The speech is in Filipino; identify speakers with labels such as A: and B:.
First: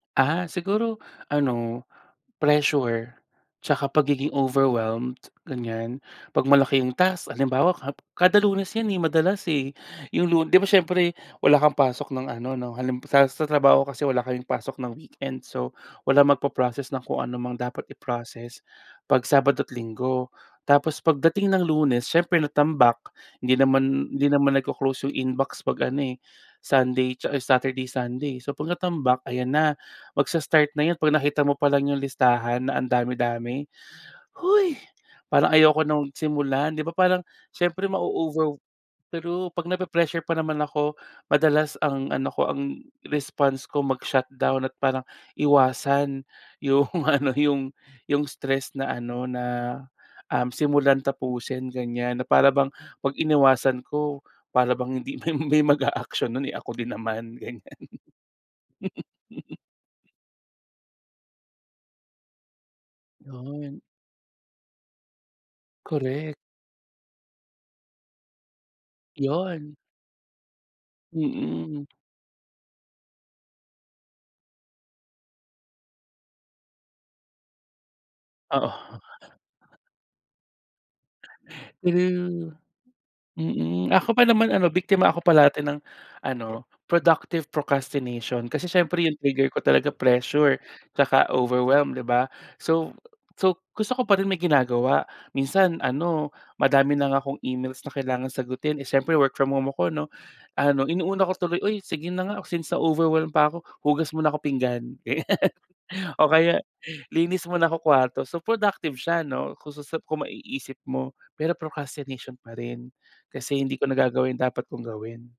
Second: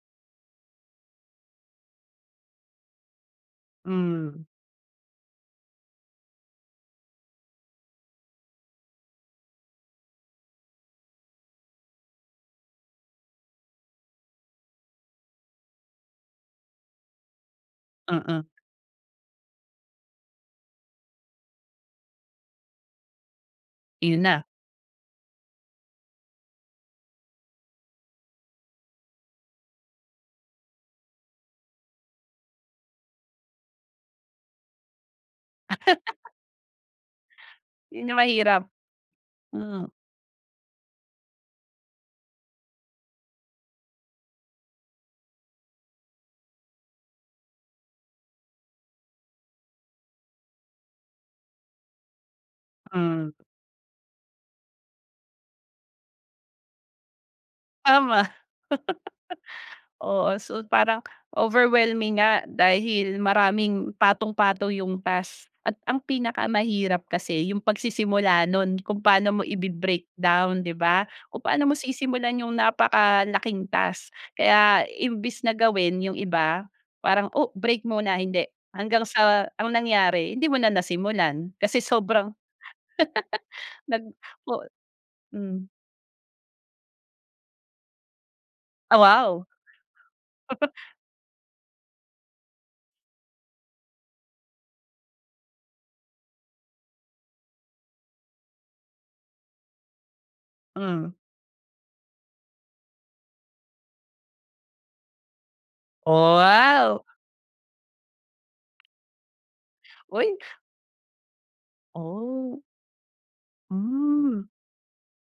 A: Ah, siguro ano, pressure tsaka pagiging
B: Hmm.
A: overwhelmed, ganiyan. 'Pag malaki ang task halimbawa ka kada Lunes yan, eh, madalas, eh, yung lu 'di ba siyempre wala kang pasok ng ano 'no, hal sa trabaho kasi wala kayong pasok ng weekend, so, walang magpo-process ng kung ano mga dapat
B: Mm.
A: i-proccess, pag Sabado at Linggo. Tapos pagdating ng Lunes siyempre, natambak hindi naman
B: Iyun
A: hindi
B: na.
A: naman nagko-close yung inbox pag ano, eh, Sunday or Saturday, Sunday. So 'pag natambak ayan na, magsa-start na yun pag nakita mo palang yung listahan na ang dami-dami. "Hoy! Parang ayoko nang simulan", 'di ba. Parang siyempre
B: 'Yun ang
A: mauugaw,
B: mahirap.
A: pero 'pag
B: Mm.
A: napre-pressure pa naman ako madalas ang ano ko ang response ko mag shutdown at parang iwasan yung ano, yung yung stress na ano na, um, simulan-tapusin ganiyan, na para bang 'pag
B: Hmm.
A: iniwasan ko, para bang hindi may may maga-action nun, eh, ako din naman ganiyan.
B: Tama. Oo, so parang overwhelming nga dahil
A: 'Yun.
B: maraming patong-patong yung task at ang
A: Korek.
B: pinakamahirap kasi yung pagsisimula nun kung paano mo
A: 'Yun.
B: ibi-breakdown 'di ba, kung paano mo
A: Mm.
B: sisimulan yung napakalaking task. Kaya, imbes na gawin yung iba, parang, oh, break muna, hindi,
A: Oo.
B: hanggang sa anong nangyari? Hindi mo na nasimulan kasi sobrang
A: True mm,
B: nag
A: ako pa naman
B: mot
A: ano biktima ako parati
B: hmm.
A: ng ano productive procrastination kasi
B: Ah,
A: siyempre yung
B: wow!
A: trigger ko talaga pressure tsaka overwhelmed 'di ba. So, so gusto ko pa rin may ginagawa. Minsan ano madami na nga akong emails na kailangang sagutin, eh, syiempre work from home ako 'no, ano
B: Hmm.
A: inuuna ko tuloy, "Uy sige na nga, since sa overwhelm pa ako, hugas muna ako pinggan."
B: Oh,
A: O kaya,
B: wow!
A: "Linis muna ako kwarto", so productive siya 'no kung susu kung
B: Uy.
A: maiisip mo pero procrastination pa
B: Oh.
A: rin, kasi hindi ko nagagawa yung
B: Hmm.
A: dapat kong gawin.